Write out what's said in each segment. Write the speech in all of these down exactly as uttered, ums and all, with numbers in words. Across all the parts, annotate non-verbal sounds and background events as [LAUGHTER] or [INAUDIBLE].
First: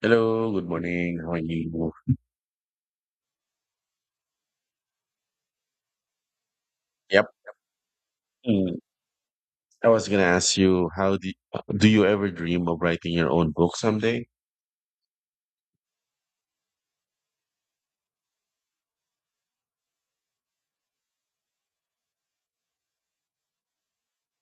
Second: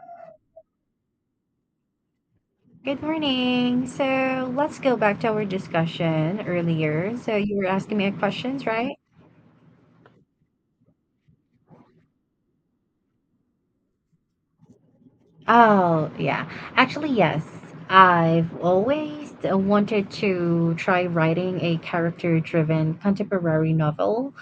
Hello, good morning. How are you? Good morning. So let's go back to our discussion earlier. Yep. So you were asking me questions, Mm, right? I was gonna ask you, how do do you ever dream of writing your own book someday? Oh, yeah. Actually, yes. I've always wanted to try writing a character-driven contemporary novel.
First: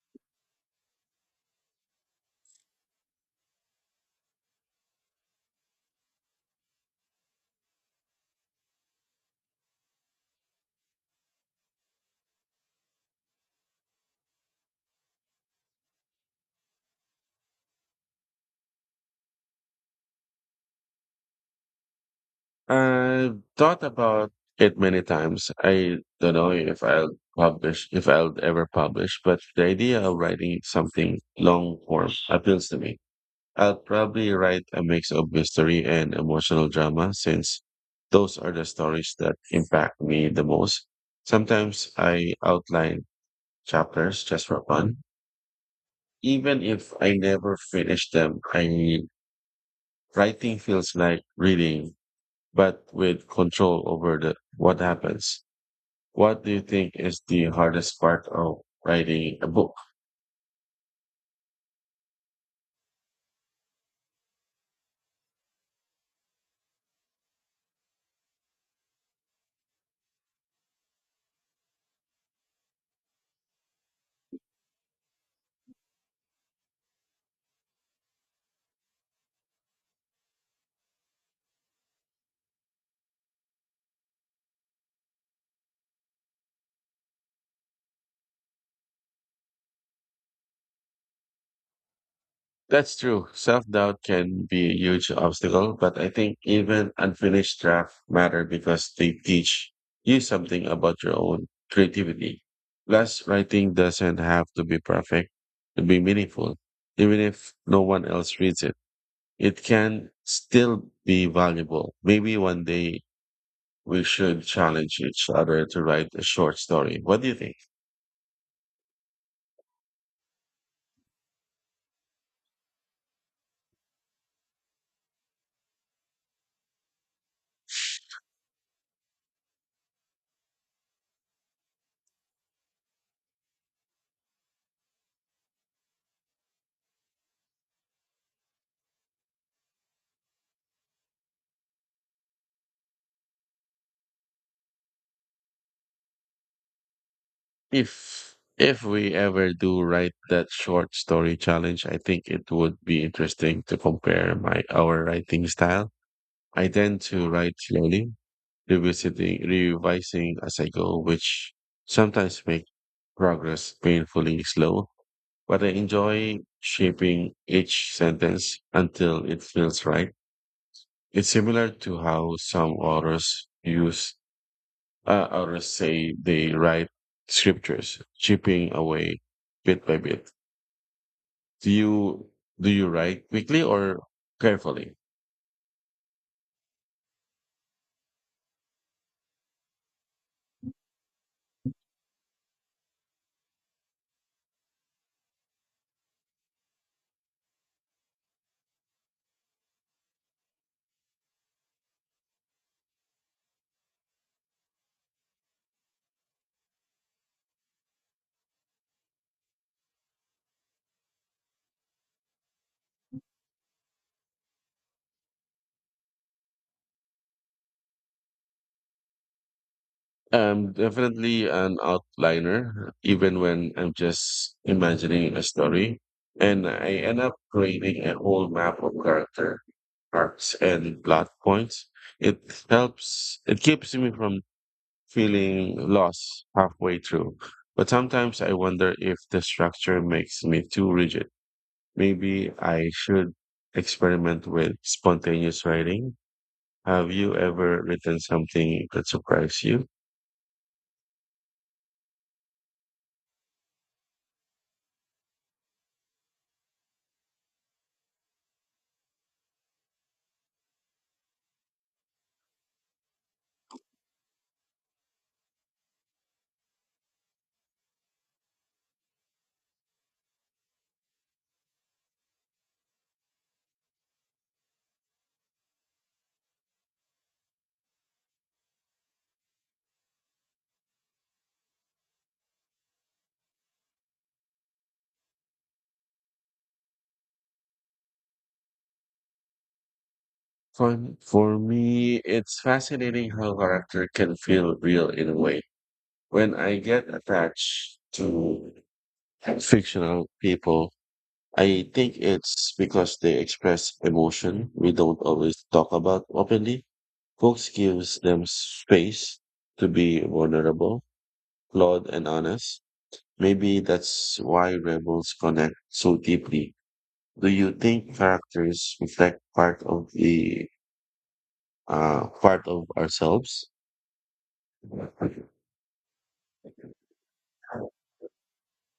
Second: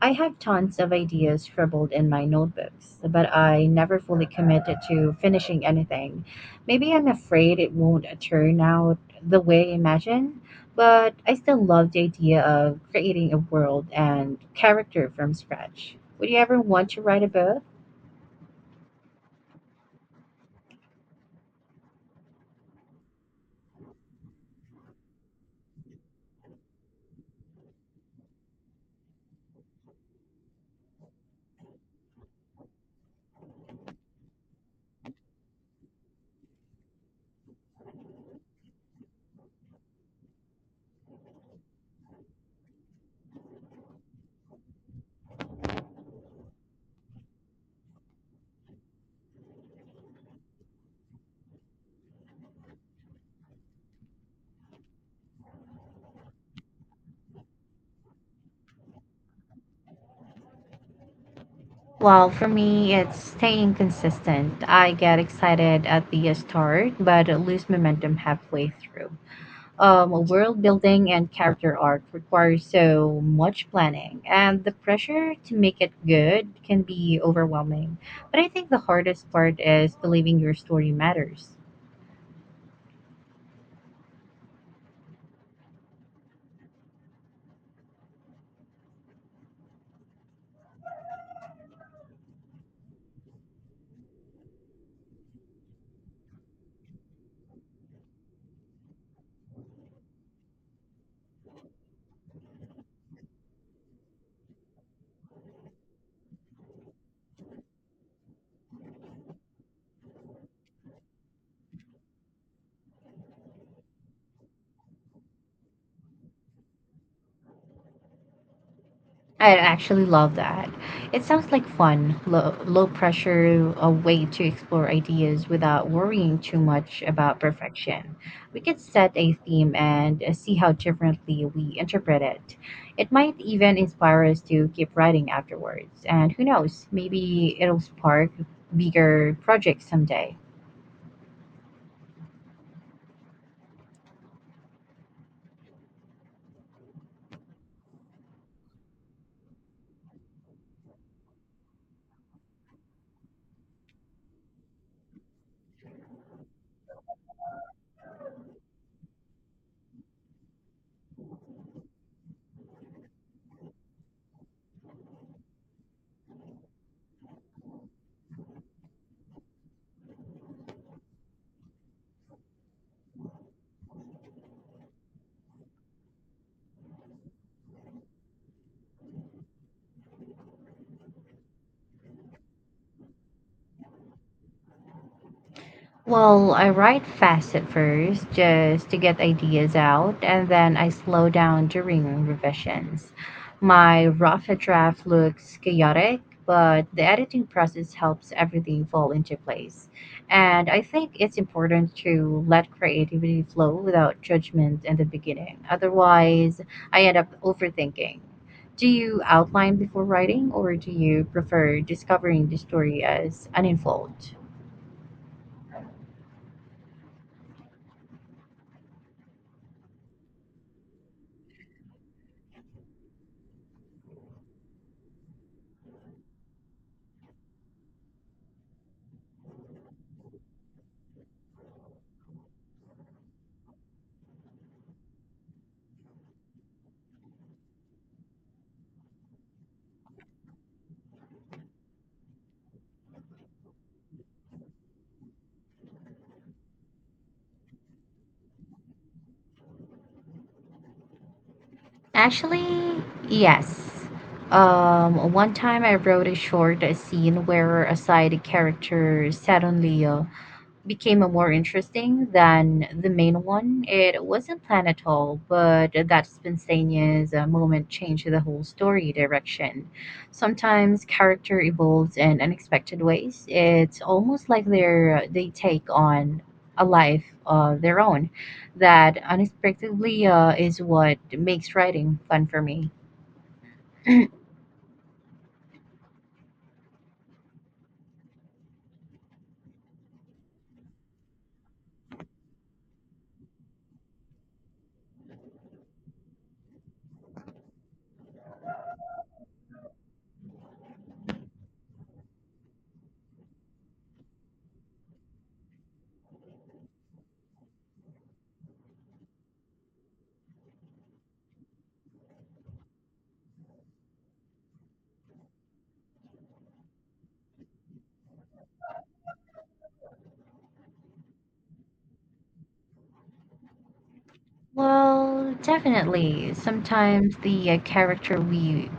I have tons of ideas scribbled in my notebooks, but I never fully committed to finishing anything. Maybe I'm afraid it won't turn out the way I imagine, but I still love the idea of creating a world and character from scratch. Would you ever want to write a book? I've thought about it many times. I don't know if I'll publish, if I'll ever publish, but the idea of writing something long form appeals to me. I'll probably write a mix of mystery and emotional drama since those are the stories that impact me the most. Sometimes I outline chapters just for fun. Even if I never finish them, I writing feels like reading, but with control over the what happens. What do you think is the hardest part of writing a book? Well, for me, it's staying consistent. I get excited at the start, but lose momentum halfway through. Um, world building and character arc require so much planning, and the pressure to make it good can be overwhelming. But I think the hardest part is believing your story matters. That's true. Self-doubt can be a huge obstacle, but I think even unfinished drafts matter because they teach you something about your own creativity. Plus, writing doesn't have to be perfect to be meaningful, even if no one else reads it. It can still be valuable. Maybe one day we should challenge each other to write a short story. What do you think? I actually love that. It sounds like fun, low, low pressure, a way to explore ideas without worrying too much about perfection. We could set a theme and uh, see how differently we interpret it. It might even inspire us to keep writing afterwards. And who knows, maybe it'll spark bigger projects someday. If if we ever do write that short story challenge, I think it would be interesting to compare my our writing style. I tend to write slowly, revisiting revising as I go, which sometimes make progress painfully slow, but I enjoy shaping each sentence until it feels right. It's similar to how some authors use uh, authors say they write scriptures, chipping away bit by bit. Do you do you write quickly or carefully? Well, I write fast at first just to get ideas out, and then I slow down during revisions. My rough draft looks chaotic, but the editing process helps everything fall into place. And I think it's important to let creativity flow without judgment in the beginning. Otherwise, I end up overthinking. Do you outline before writing, or do you prefer discovering the story as an unfold? I'm definitely an outliner, even when I'm just imagining a story, and I end up creating a whole map of character arcs and plot points. It helps. It keeps me from feeling lost halfway through. But sometimes I wonder if the structure makes me too rigid. Maybe I should experiment with spontaneous writing. Have you ever written something that surprised you? Actually, yes. Um, one time I wrote a short scene where a side character suddenly uh, became a more interesting than the main one. It wasn't planned at all, but that spontaneous uh, moment changed the whole story direction. Sometimes character evolves in unexpected ways. It's almost like they're they take on a life of their own. That unexpectedly uh, is what makes writing fun for me. Fun. For me, it's fascinating how character can feel real in a way. When I get attached to fictional people, I think it's because they express emotion we don't always talk about openly. Books gives them space to be vulnerable, flawed, and honest. Maybe that's why rebels connect so deeply. Do you think characters reflect part of the uh, part of ourselves? Well, definitely. Sometimes the uh, character we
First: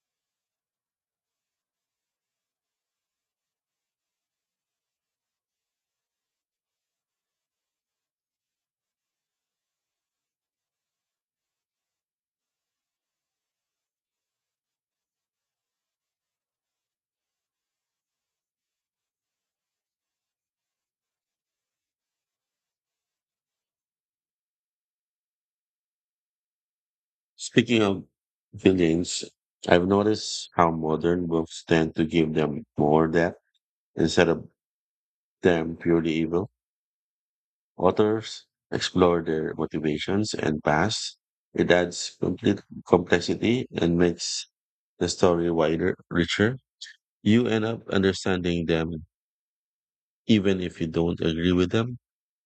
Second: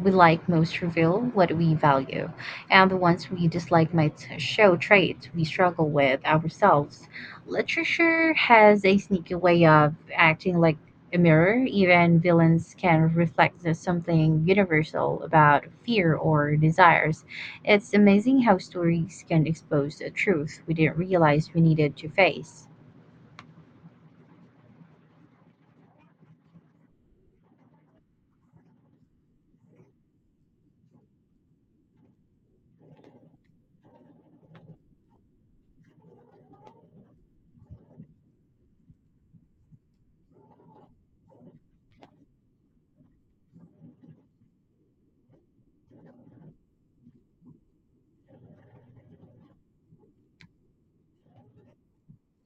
we like most reveal what we value, and the ones we dislike might show traits we struggle with ourselves. Literature has a sneaky way of acting like a mirror. Even villains can reflect the something universal about fear or desires. It's amazing how stories can expose a truth we didn't realize we needed to face. Speaking of villains, I've noticed how modern books tend to give them more depth instead of them purely evil. Authors explore their motivations and past. It adds complete complexity and makes the story wider, richer. You end up understanding them even if you don't agree with them.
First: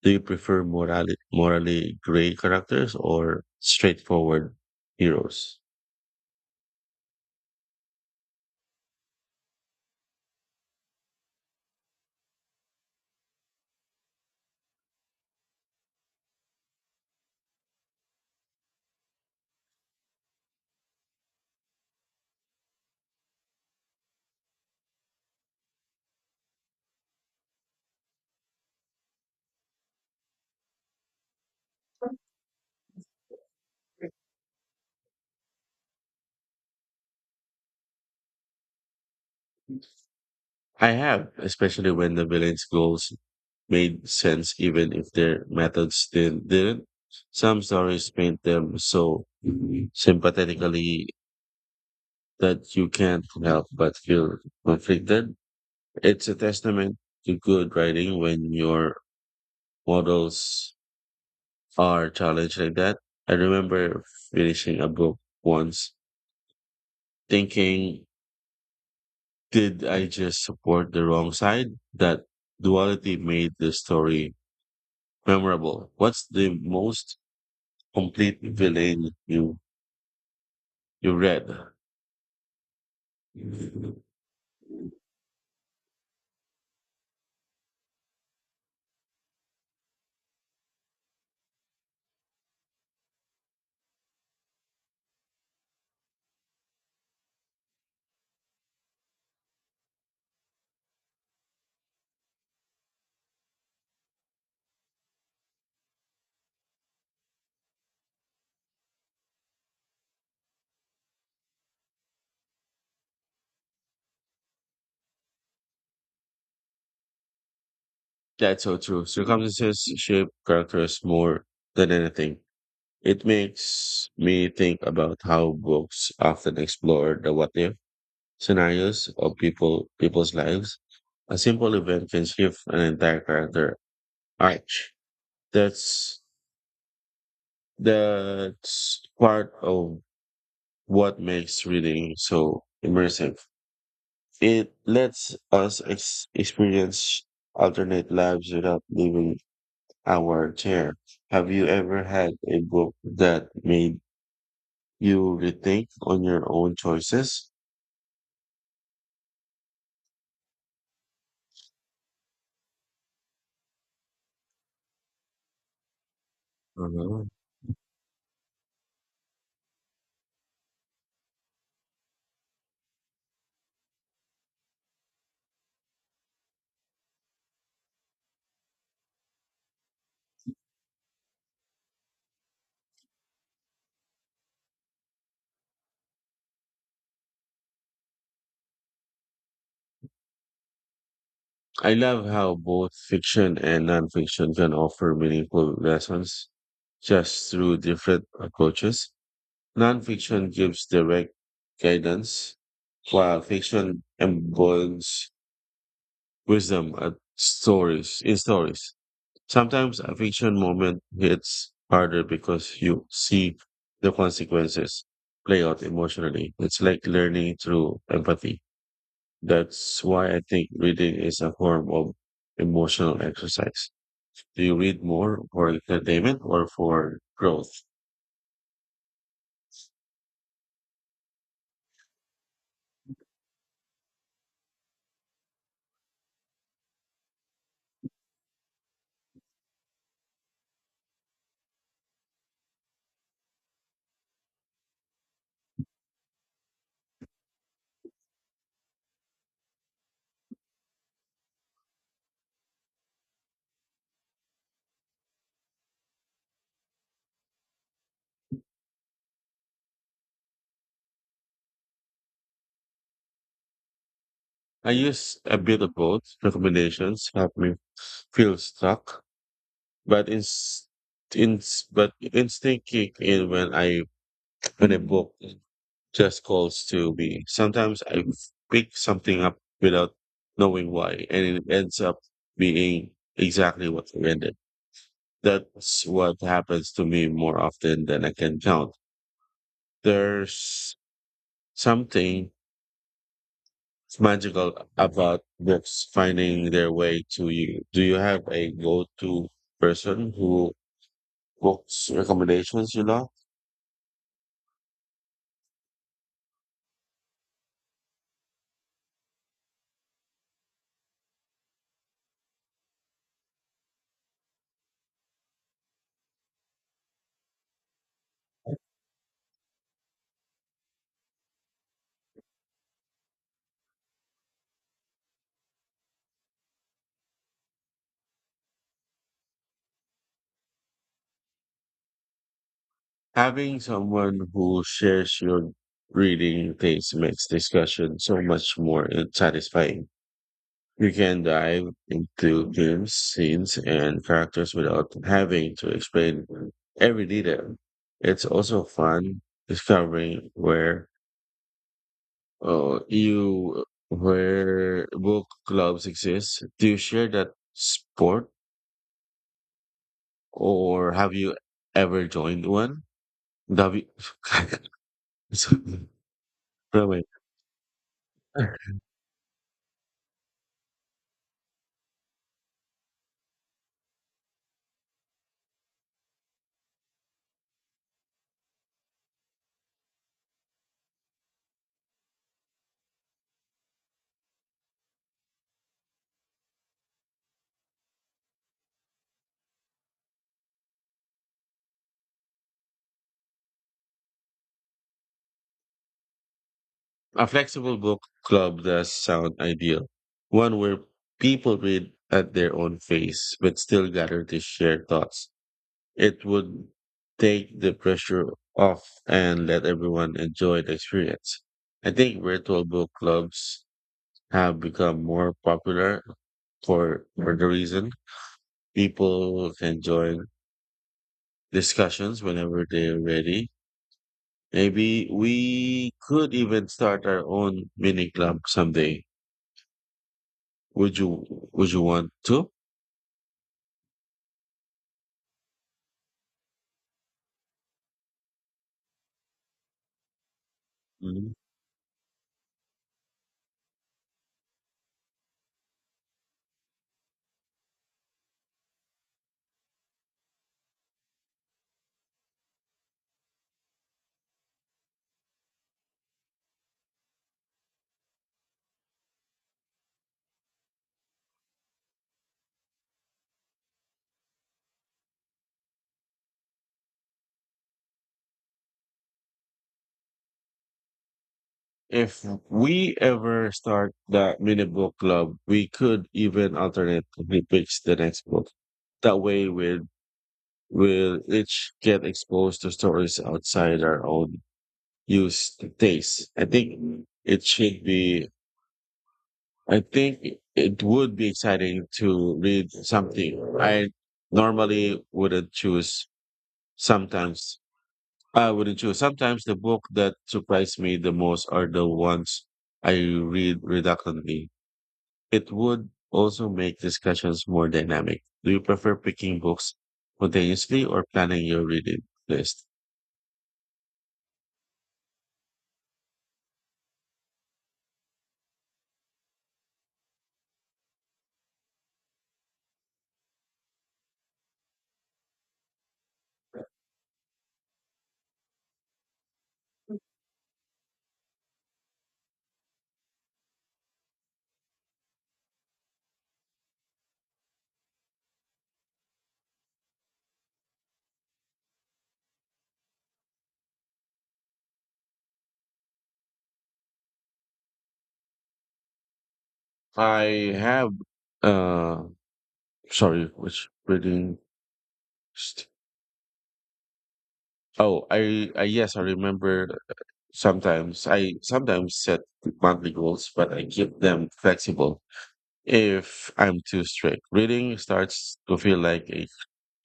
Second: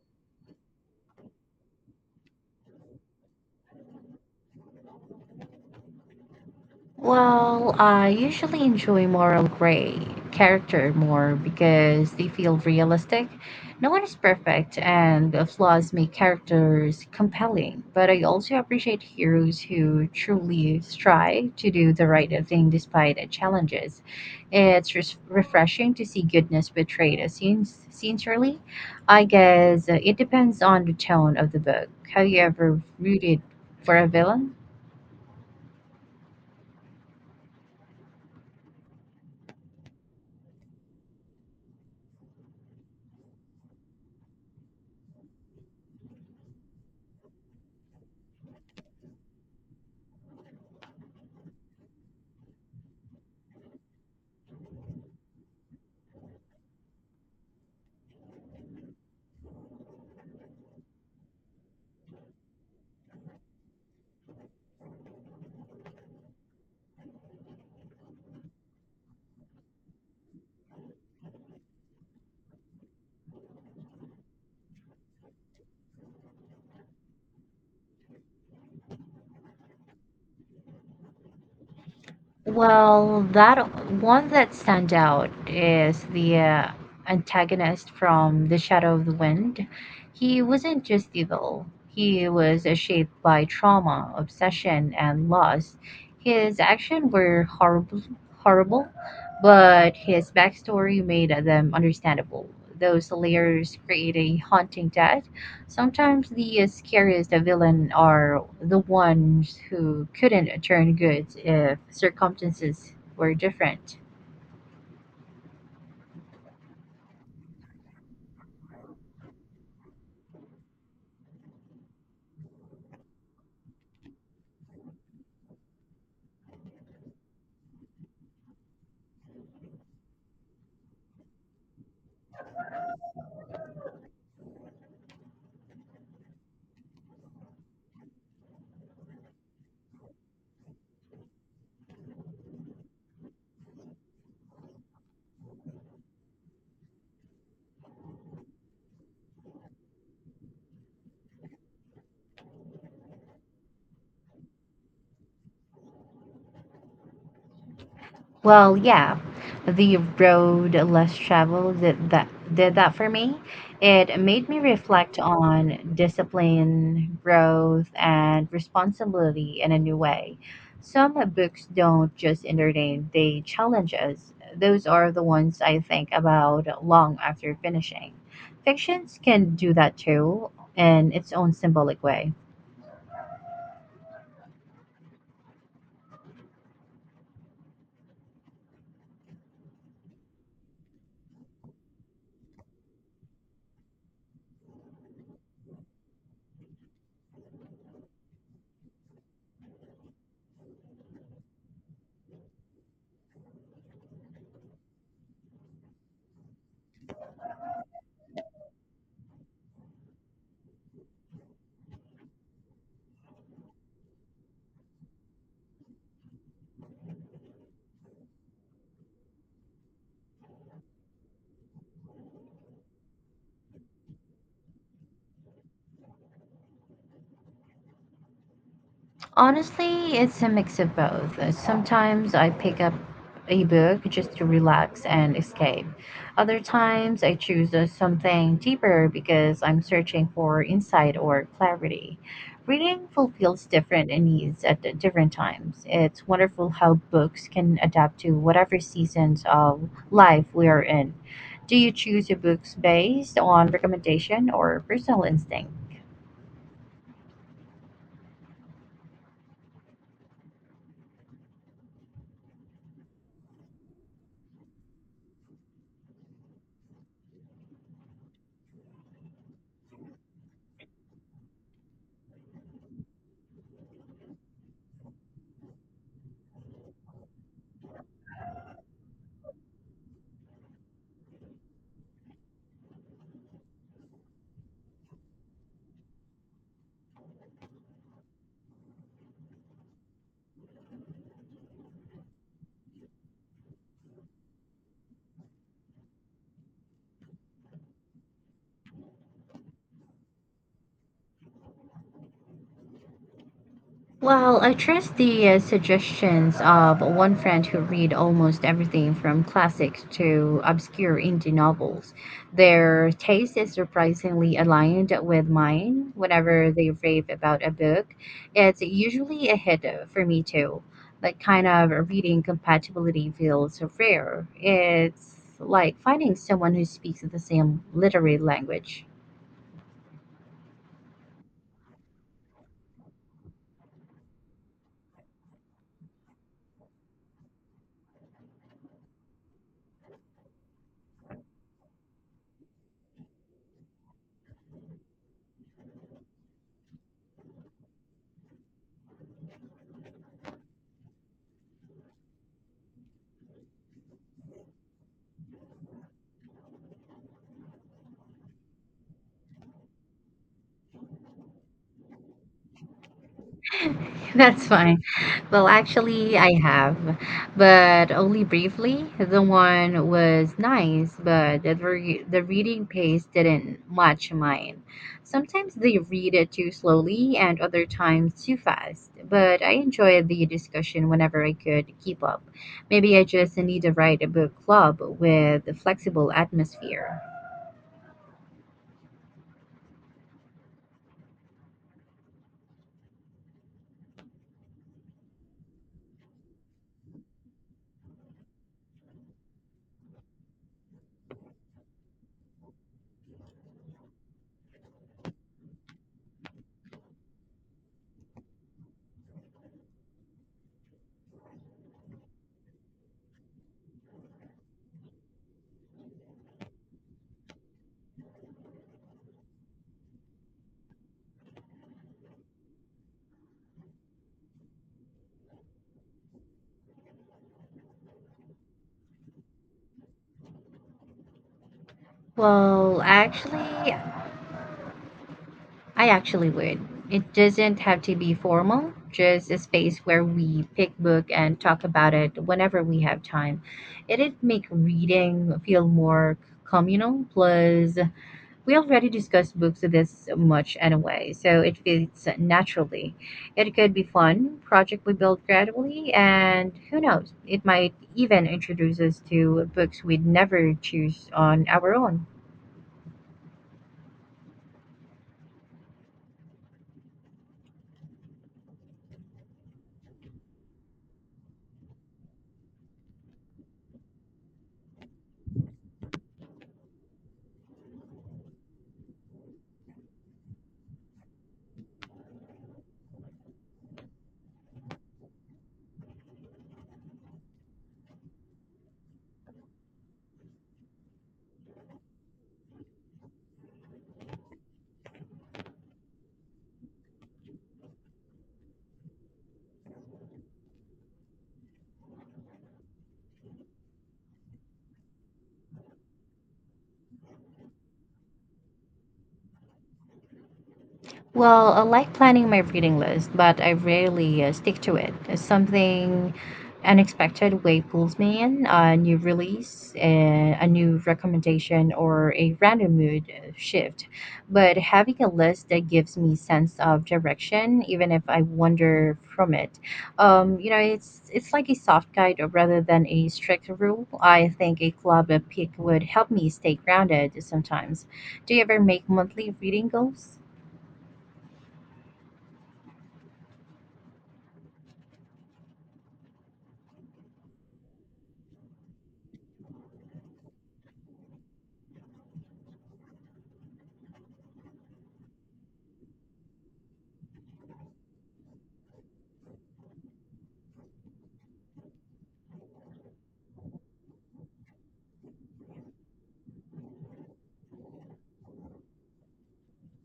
Do you prefer morally, morally gray characters or straightforward heroes? Well, I usually enjoy moral gray character more because they feel realistic. No one is perfect, and the flaws make characters compelling. But I also appreciate heroes who truly strive to do the right thing despite the challenges. It's res- refreshing to see goodness betrayed as sin- sincerely. I guess uh, it depends on the tone of the book. Have you ever rooted for a villain? I have, especially when the villain's goals made sense, even if their methods didn't. didn't. Some stories paint them so sympathetically that you can't help but feel conflicted. It's a testament to good writing when your models are challenged like that. I remember finishing a book once thinking, did I just support the wrong side? That duality made the story memorable. What's the most complete villain you you read? Well, that one that stands out is the uh, antagonist from The Shadow of the Wind. He wasn't just evil, he was uh, shaped by trauma, obsession, and loss. His actions were horrible, horrible, but his backstory made them understandable. Those layers create a haunting death. Sometimes the scariest villain are the ones who couldn't turn good if circumstances were different. That's so true. Circumstances shape characters more than anything. It makes me think about how books often explore the what if scenarios of people people's lives. A simple event can shift an entire character arch. That's that's part of what makes reading so immersive. It lets us ex- experience alternate lives without leaving our chair. Have you ever had a book that made you rethink on your own choices? Well, yeah, the road less traveled did that did that for me. It made me reflect on discipline, Mhm. growth, and responsibility in a new way. Some books don't just entertain; they challenge us. Those are the ones I think about long after finishing. Fictions can do that too, in its own symbolic way. I love how both fiction and nonfiction can offer meaningful lessons just through different approaches. Nonfiction gives direct guidance, while fiction embodies wisdom at stories in stories. Sometimes a fiction moment hits harder because you see the consequences play out emotionally. It's like learning through empathy. That's why I think reading is a form of emotional exercise. Do you read more for entertainment or for growth? Honestly, it's a mix of both. Uh, Sometimes I pick up a book just to relax and escape. Other times I choose uh, something deeper because I'm searching for insight or clarity. Reading fulfills different needs at the different times. It's wonderful how books can adapt to whatever seasons of life we are in. Do you choose your books based on recommendation or personal instinct? I use a bit of both. Recommendations help me feel stuck, but in, in but instinct kick in when I when I book just calls to me. Sometimes I pick something up without knowing why, and it ends up being exactly what I ended. That's what happens to me more often than I can count. There's something magical about books finding their way to you. Do you have a go to person who books recommendations you love? Well, I trust the uh, suggestions of one friend who read almost everything from classics to obscure indie novels. Their taste is surprisingly aligned with mine. Whenever they rave about a book, it's usually a hit for me too. That kind of reading compatibility feels rare. It's like finding someone who speaks the same literary language. Having someone who shares your reading taste makes discussion so much more in- satisfying. You can dive into themes, scenes, and characters without having to explain every detail. It's also fun discovering where uh, you where book clubs exist. Do you share that sport, or have you ever joined one? W. [LAUGHS] That's fine. [LAUGHS] Well, Sorry. actually, I have, but only briefly. The one was nice, but the, re- the reading pace didn't match mine. Sometimes they read it too slowly, and other times too fast, but I enjoyed the discussion whenever I could keep up. Maybe I just need to write a book club with a flexible atmosphere. A flexible book club does sound ideal. One where people read at their own pace but still gather to share thoughts. It would take the pressure off and let everyone enjoy the experience. I think virtual book clubs have become more popular for for the reason people can join discussions whenever they're ready. Maybe we could even start our own mini club someday. Would you would you want to? Well, actually, I actually would. It doesn't have to be formal, just a space where we pick book Mhm. and talk about it whenever we have time. It'd make reading feel more communal, plus we already discuss books this much anyway, so it fits naturally. It could be fun, project we build gradually, and who knows, it might even introduce us to books we'd never choose on our own. If we ever start that mini book club, we could even alternately pick the next book. That way, we'll we'll each get exposed to stories outside our own used taste. I think it should be. I think it would be exciting to read something I normally wouldn't choose sometimes I wouldn't choose. Sometimes the book that surprised me the most are the ones I read reluctantly. It would also make discussions more dynamic. Do you prefer picking books spontaneously or planning Well, I your like reading planning my list? reading list, but I rarely uh, stick to it. If something unexpected way pulls me in, a new release, a, a new recommendation, or a random mood uh, shift. But having a list that gives me sense of direction, even if I wander from it, um, you know, it's it's like a soft guide rather than a strict rule. I think a club pick would help me stay grounded sometimes. Do you ever make monthly reading goals? I have, uh, sorry, which reading? st- Oh, I, I, yes, I remember sometimes I sometimes set monthly goals, but I keep them flexible if I'm too strict. Reading starts to feel like a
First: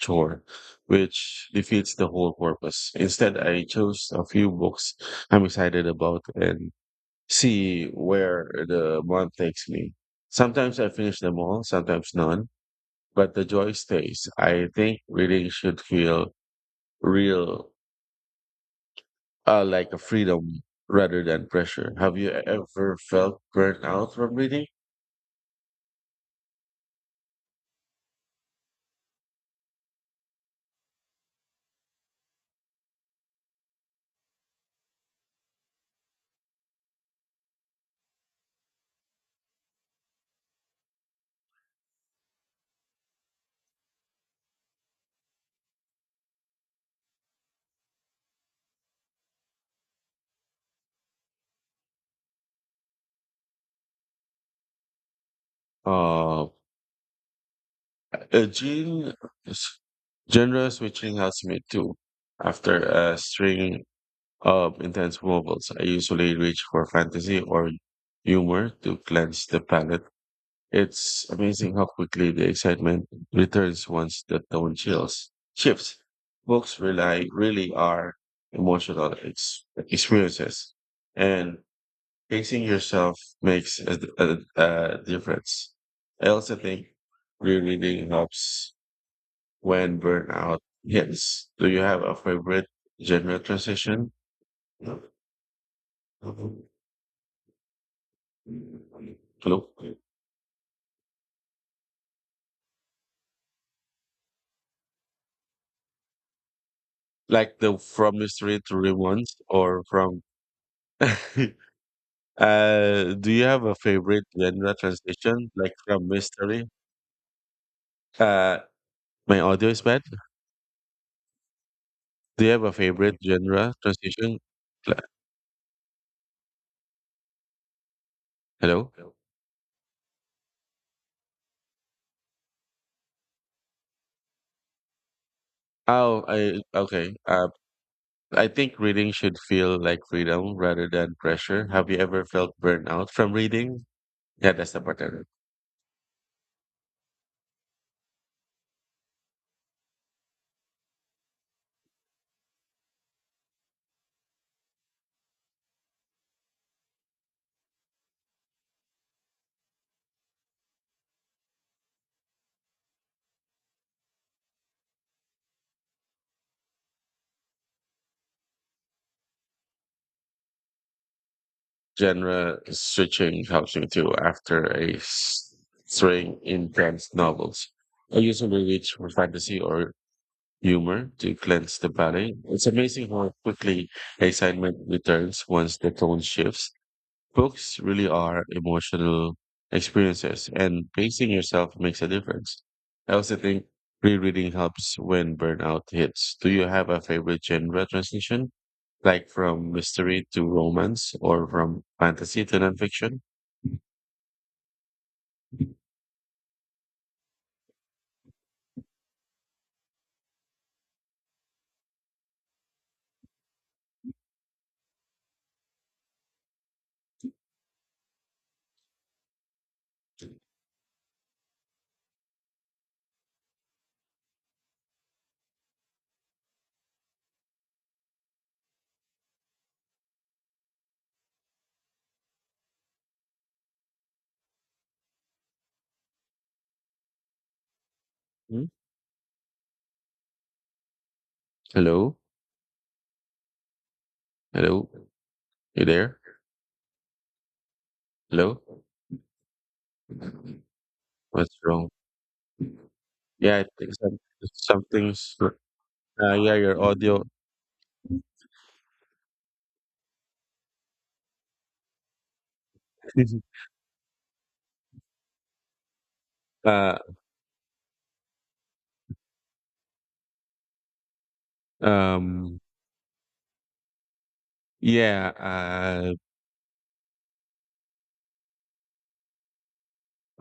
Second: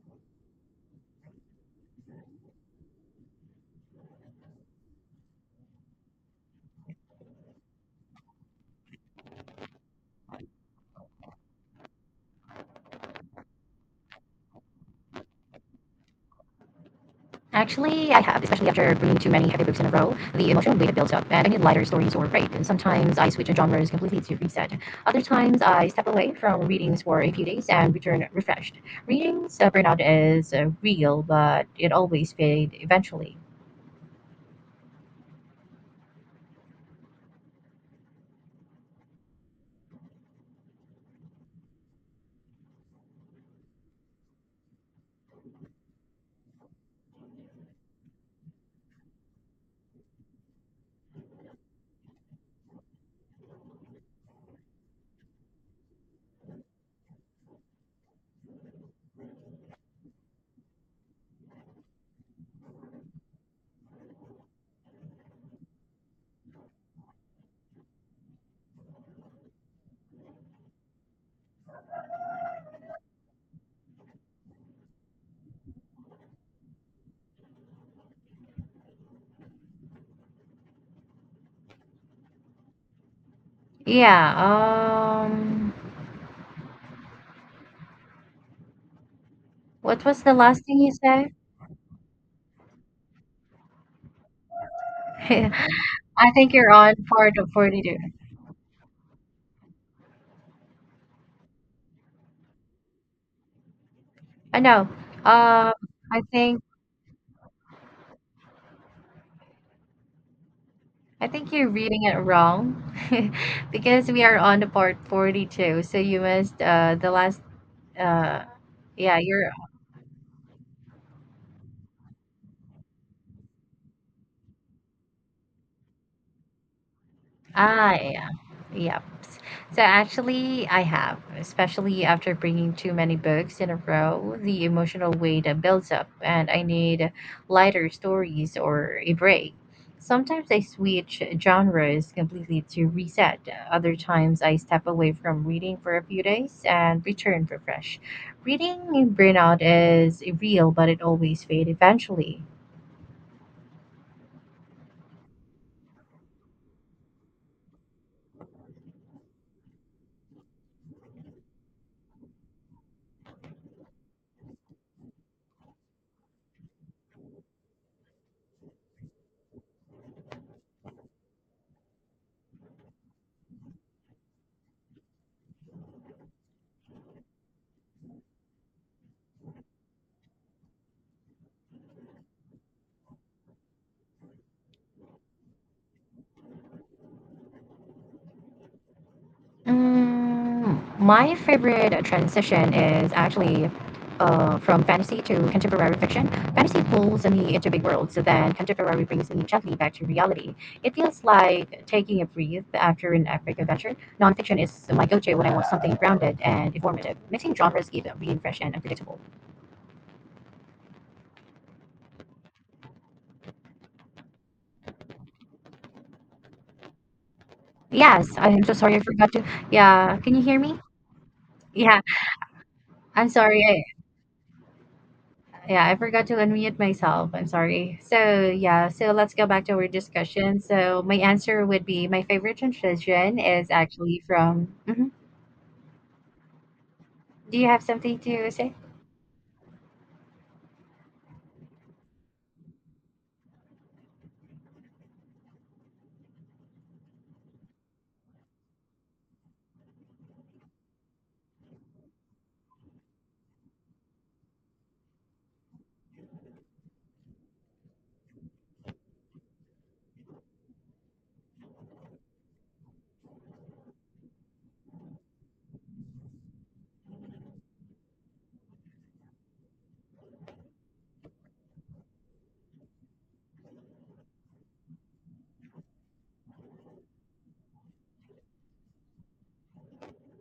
chore, which defeats the whole purpose. Instead, I chose a few books I'm excited about and see where the month takes me. Sometimes I finish them all, sometimes none, but the joy stays. I think reading should feel real, Actually, I have, especially after reading too many uh, heavy books in like a a row. The freedom emotional weight builds rather up, and than I need lighter pressure. stories Have or a you break. And ever sometimes I felt switch burnt genres out completely from to reading? reset. Other times I step away from readings for a few days and return refreshed. Readings uh, burnout is uh, real, but it always fades eventually. Uh, uh, Jean, s- Genre switching helps me too. After a string of intense novels, I usually reach for fantasy or humor to cleanse the palate. It's amazing how quickly the excitement returns once the tone chills. Shifts. Books rely really are emotional ex- experiences, and pacing yourself makes a, a, Yeah. a difference. Um. I also think rereading helps when What was the burnout last thing you said? hits. Do you have a favorite genre transition? [LAUGHS] I think you're on part of forty-two. Hello? I know. Um. I think. Like the from mystery thriller ones or from I think [LAUGHS] you're reading it wrong. uh do you have [LAUGHS] a Because we favorite are on the genre part transition like forty-two. So from you missed mystery? uh, the last, uh, Uh yeah, my you're audio is bad. Do you have a favorite genre transition? Like- Ah, yeah. Hello? Yep. So actually, I have, especially after bringing too many books in a row, the emotional weight uh, builds up, Oh, and I I need okay. Uh, lighter I stories think or reading a should break. feel like Sometimes freedom I rather than switch pressure. Have you genres ever felt completely to burnout from reset. reading? Other times Yeah, I that's the step part. away from reading for a few days and return refreshed. Reading burnout is real, but it always fades eventually. Genre switching helps me too after a s- string intense novels. I usually reach for fantasy or humor to cleanse the palate. It's amazing how quickly excitement returns once the tone shifts. Books really are emotional experiences, and Mm, pacing my yourself makes favorite a difference. transition is I also think actually rereading uh, from helps fantasy to when burnout contemporary fiction. hits. Do you Fantasy have a pulls favorite me into big genre worlds, so transition, then contemporary like brings me from gently back to mystery to reality. It romance feels or from like taking a fantasy to breath after nonfiction? an epic adventure. Nonfiction is my go-to when I want something grounded and informative. Mixing genres keep it being fresh and unpredictable. Yes, I'm so sorry I forgot to. Yeah, can you hear me? Yeah, I'm sorry. Yeah, I forgot to unmute myself. I'm sorry. So, yeah, so let's go back to our discussion. So, my answer would be my favorite transition is actually from. Mhm. Do you have something to Hmm? say? Hello? Hello? You there? Hello? What's wrong? Yeah, I think some, something's. Wr- Uh, yeah, your audio. [LAUGHS] uh, um, yeah, uh,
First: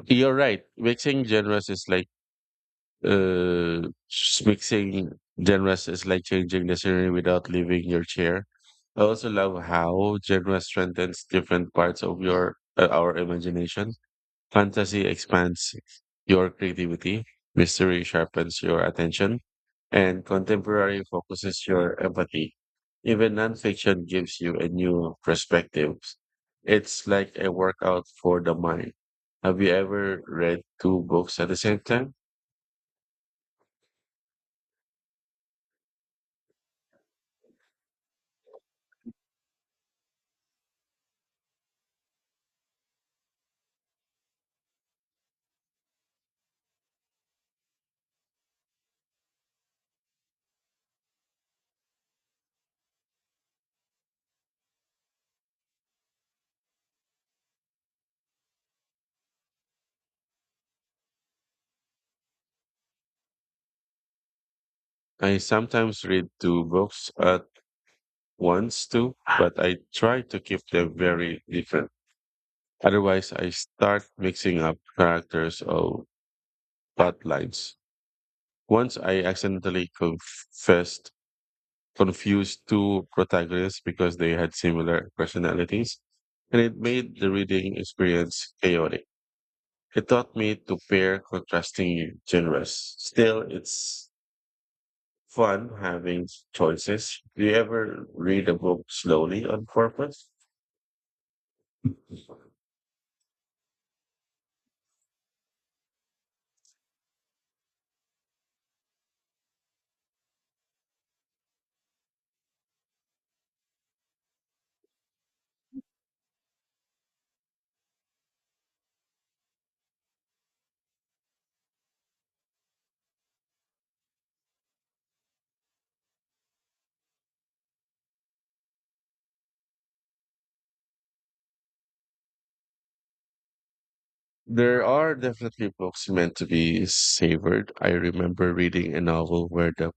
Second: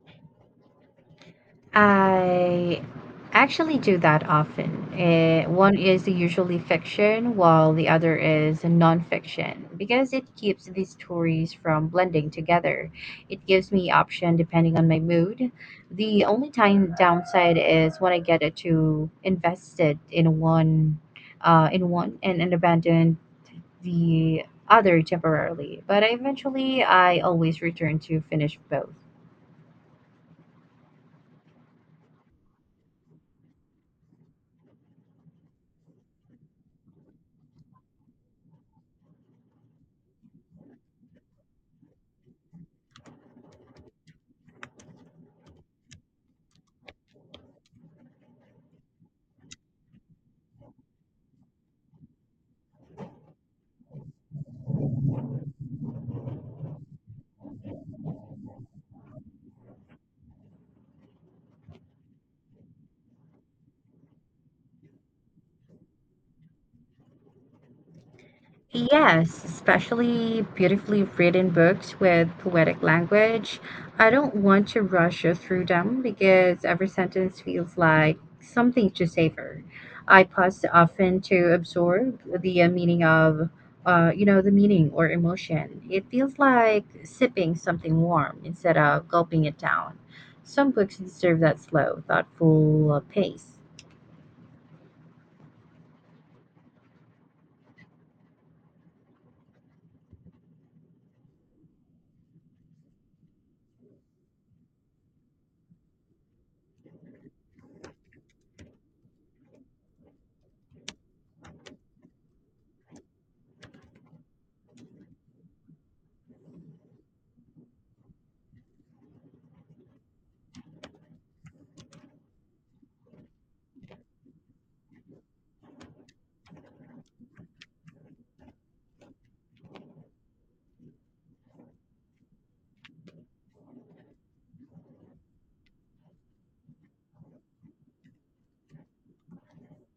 you're right. Mixing genres is like. I actually Uh, do that s- often. mixing Eh, one genres is is like usually changing the scenery fiction, without while leaving the your other chair. is I also love nonfiction, because how it genre keeps these strengthens stories different from parts of blending your uh, together. our It gives me imagination. option depending on my Fantasy mood. expands The only your time creativity, downside is mystery when I get it sharpens your too attention, invested and in one, contemporary focuses uh, in your one and, and empathy. abandon Even nonfiction gives the you a other new temporarily. perspective. But eventually, It's I like a always return workout to for the finish both. mind. Have you ever read two books at the same time? I sometimes read two books at once too, Yes, but I try to especially keep them beautifully very written different. books with poetic Otherwise, I language. start I don't mixing want up to rush characters through them or because every plot sentence lines. feels like something Once to I savor. accidentally I pause confessed often to absorb confused the uh, meaning two of, protagonists uh, because you they know, the had meaning similar or emotion. personalities, It feels and it like made the sipping reading something warm experience instead chaotic. of gulping it down. It taught me Some to books pair deserve that slow, contrasting thoughtful genres. uh, Still, pace. it's fun having choices. Do you ever read a book slowly on purpose? There are definitely books meant to be savored. I remember reading a novel where the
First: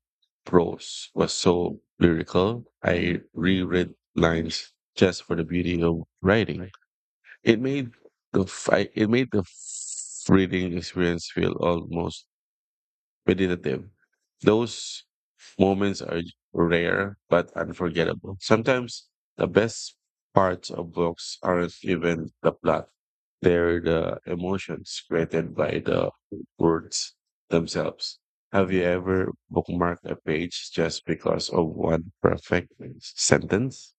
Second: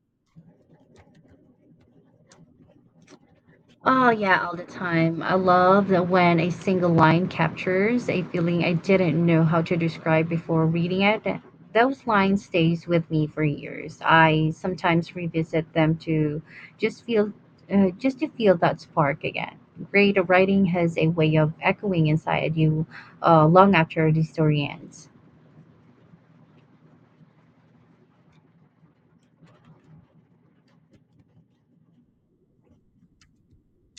prose was so lyrical. I reread Oh, yeah, all the lines time. just for I the beauty love of that when a writing. single line It made captures a the feeling I fight, it didn't made the know how to describe before reading reading it. experience feel Those almost lines stays with me for meditative. years. I Those sometimes revisit them moments are to just rare feel but uh, just to unforgettable. feel that Sometimes spark the again. best Great writing parts of has a way books of aren't echoing even the inside plot, you uh, long they're after the the story emotions ends. created by the words themselves. Have you ever bookmarked a page just because of one perfect sentence?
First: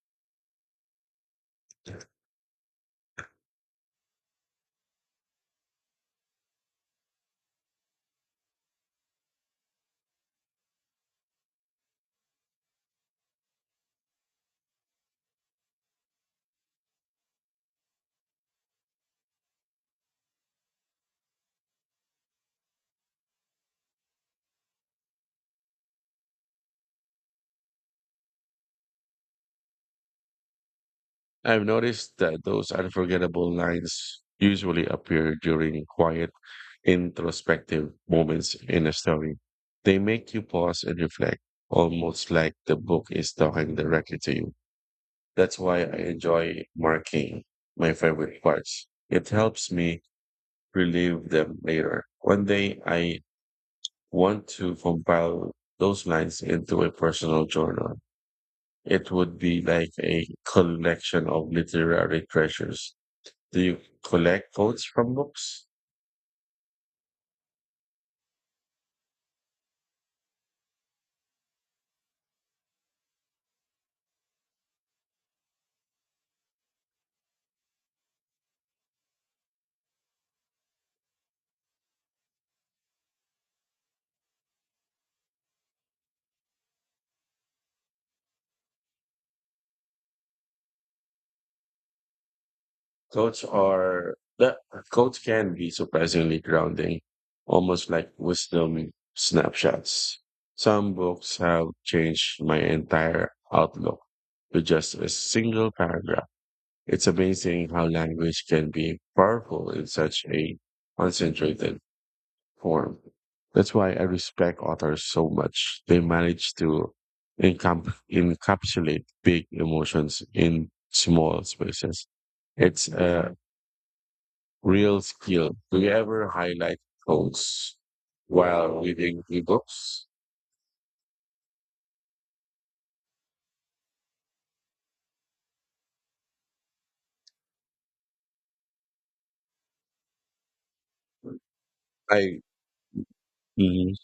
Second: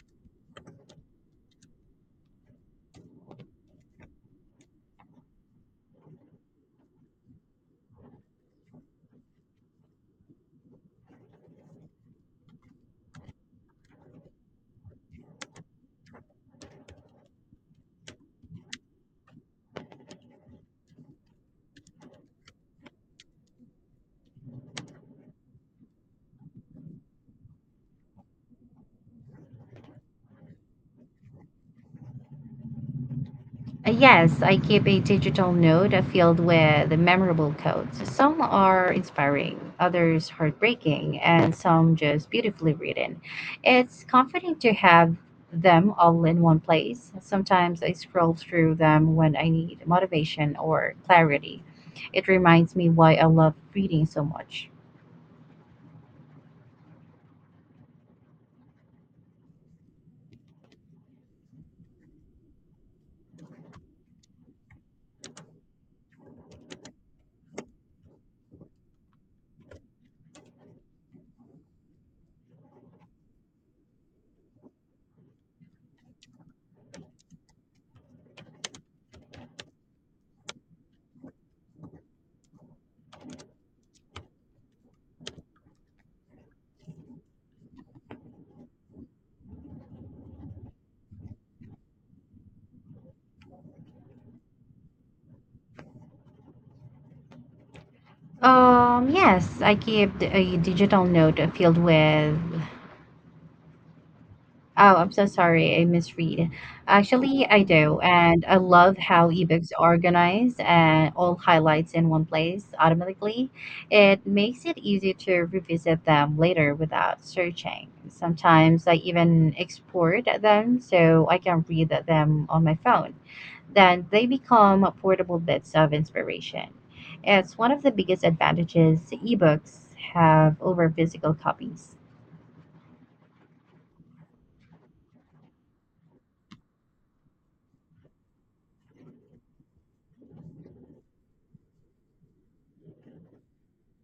I've noticed that those unforgettable Uh, lines Yes, I usually keep a appear digital during note uh, quiet, filled with the memorable introspective quotes. Some moments in are a story. inspiring, They others make you pause and heartbreaking, reflect, and some just almost like the beautifully book written. is talking It's directly to you. comforting to have That's why them I all in one enjoy place. marking Sometimes I my scroll favorite through parts. them It when I helps need me motivation or relive them clarity. later. It One reminds day me why I I love reading so want much. to compile those lines into a personal journal. It would be like a collection of literary treasures. Do you collect quotes from books? Quotes are the Quotes can be surprisingly grounding, almost like wisdom Um, yes, I keep snapshots. a Some digital books note have filled with. changed my entire outlook with just Oh, a I'm so single sorry. I paragraph. misread. It's Actually, I amazing how do. And language I can love be how ebooks powerful in are such a organized and all concentrated highlights in one place form. automatically. That's why I It respect makes it authors easy so to much. They revisit them manage later to without searching. encap- Sometimes I encapsulate big even emotions export in them so I small can read spaces. them on my It's phone. a Then they become real portable skill. bits Do you of ever inspiration. highlight It's one quotes of the biggest while advantages reading ebooks ebooks? have over physical copies. I Mhm.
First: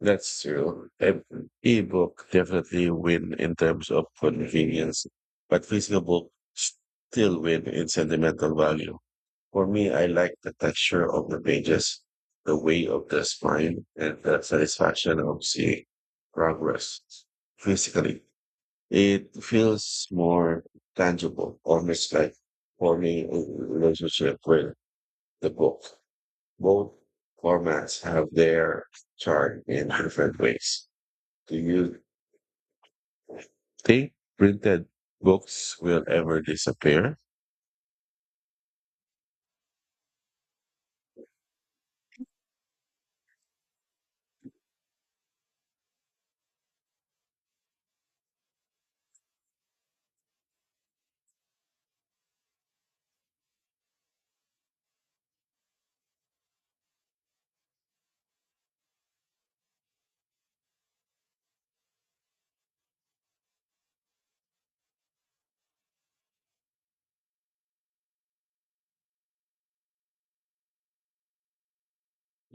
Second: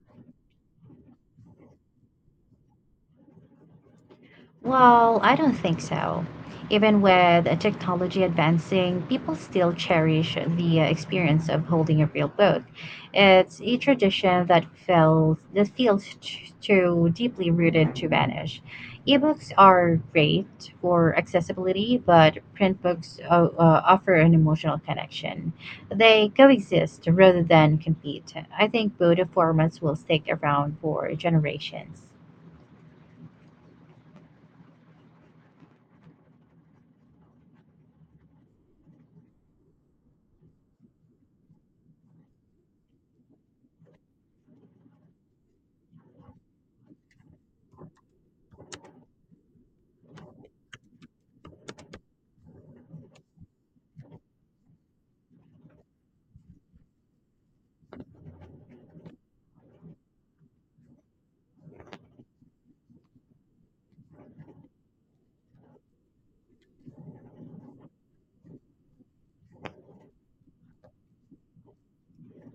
That's true. E- Ebook definitely win in terms of convenience, Well, I don't but think physical so. book Even still with uh, win in technology sentimental value. advancing, people For still me, I like cherish the the uh, texture of the experience of pages, holding a real the book. way of the It's a spine, and the tradition that satisfaction feels of that seeing feels t- progress too deeply rooted to physically. vanish. It Ebooks are feels more great for tangible, accessibility, almost like but print books forming a uh, uh, offer an relationship with emotional the connection. book. They Both coexist rather than formats have compete. I their think both charm formats in will stick different around ways. for Do you generations. think printed books will ever disappear?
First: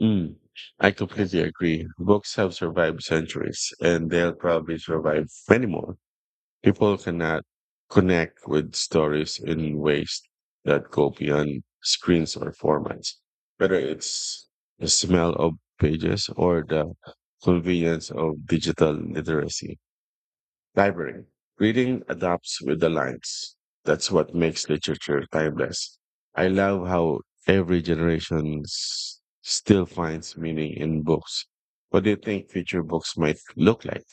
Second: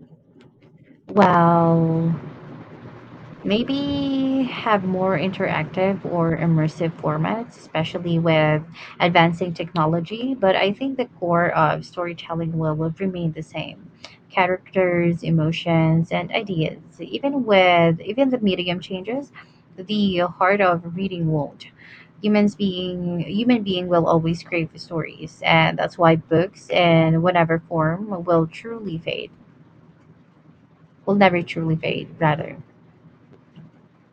Mm. I completely agree. Well, Books have survived centuries and they'll maybe probably have more survive many more. interactive or immersive People cannot formats, especially connect with with stories advancing in ways technology. But I that think the go core beyond of screens or storytelling will formats, remain the whether same it's the characters, smell of emotions, pages and or ideas. the Even with convenience even the of medium digital changes, literacy. the heart of Library. reading won't. Reading Humans adapts with the being lines. human being will That's what always makes crave literature stories, and timeless. that's why I books love how in whatever every form will generation truly s- fade. still finds meaning in Will never books. truly What fade, do you think rather. future books might look like?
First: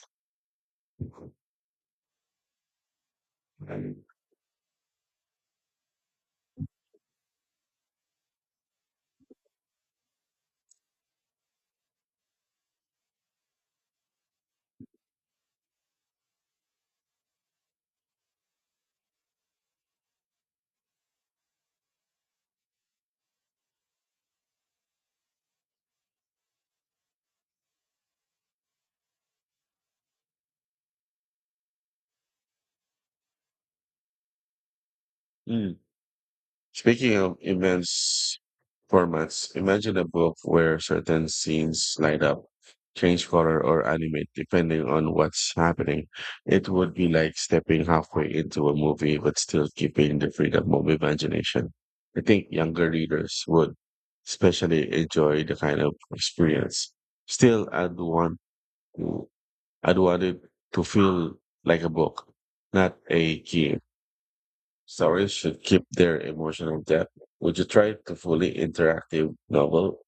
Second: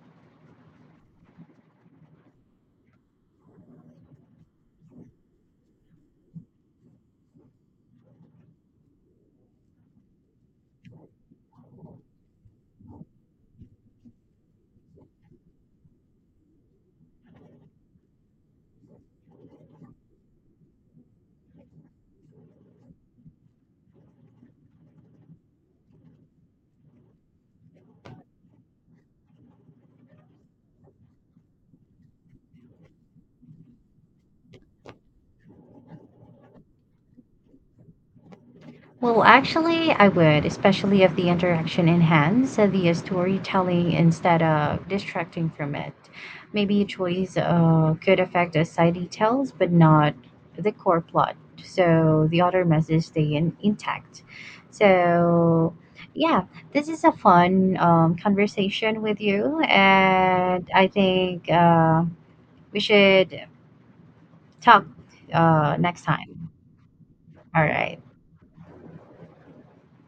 Mm. Speaking of immense Well, formats, actually, imagine a I book would, where especially if the certain interaction scenes light up, enhances the change color, or storytelling animate instead depending of on distracting what's from it. happening. It Maybe would be choice like stepping uh, could halfway affect the into a side movie but details, still but not keeping the the freedom of core plot. imagination. I So the think other younger message stay readers in, would intact. especially enjoy the So, kind of yeah, this experience. is a Still, fun I'd um, want conversation with to, you, I'd want it and to I feel think like a uh, book, we not a should game. talk Stories should uh, keep next their time. emotional depth. Would you All try right. to fully interactive novel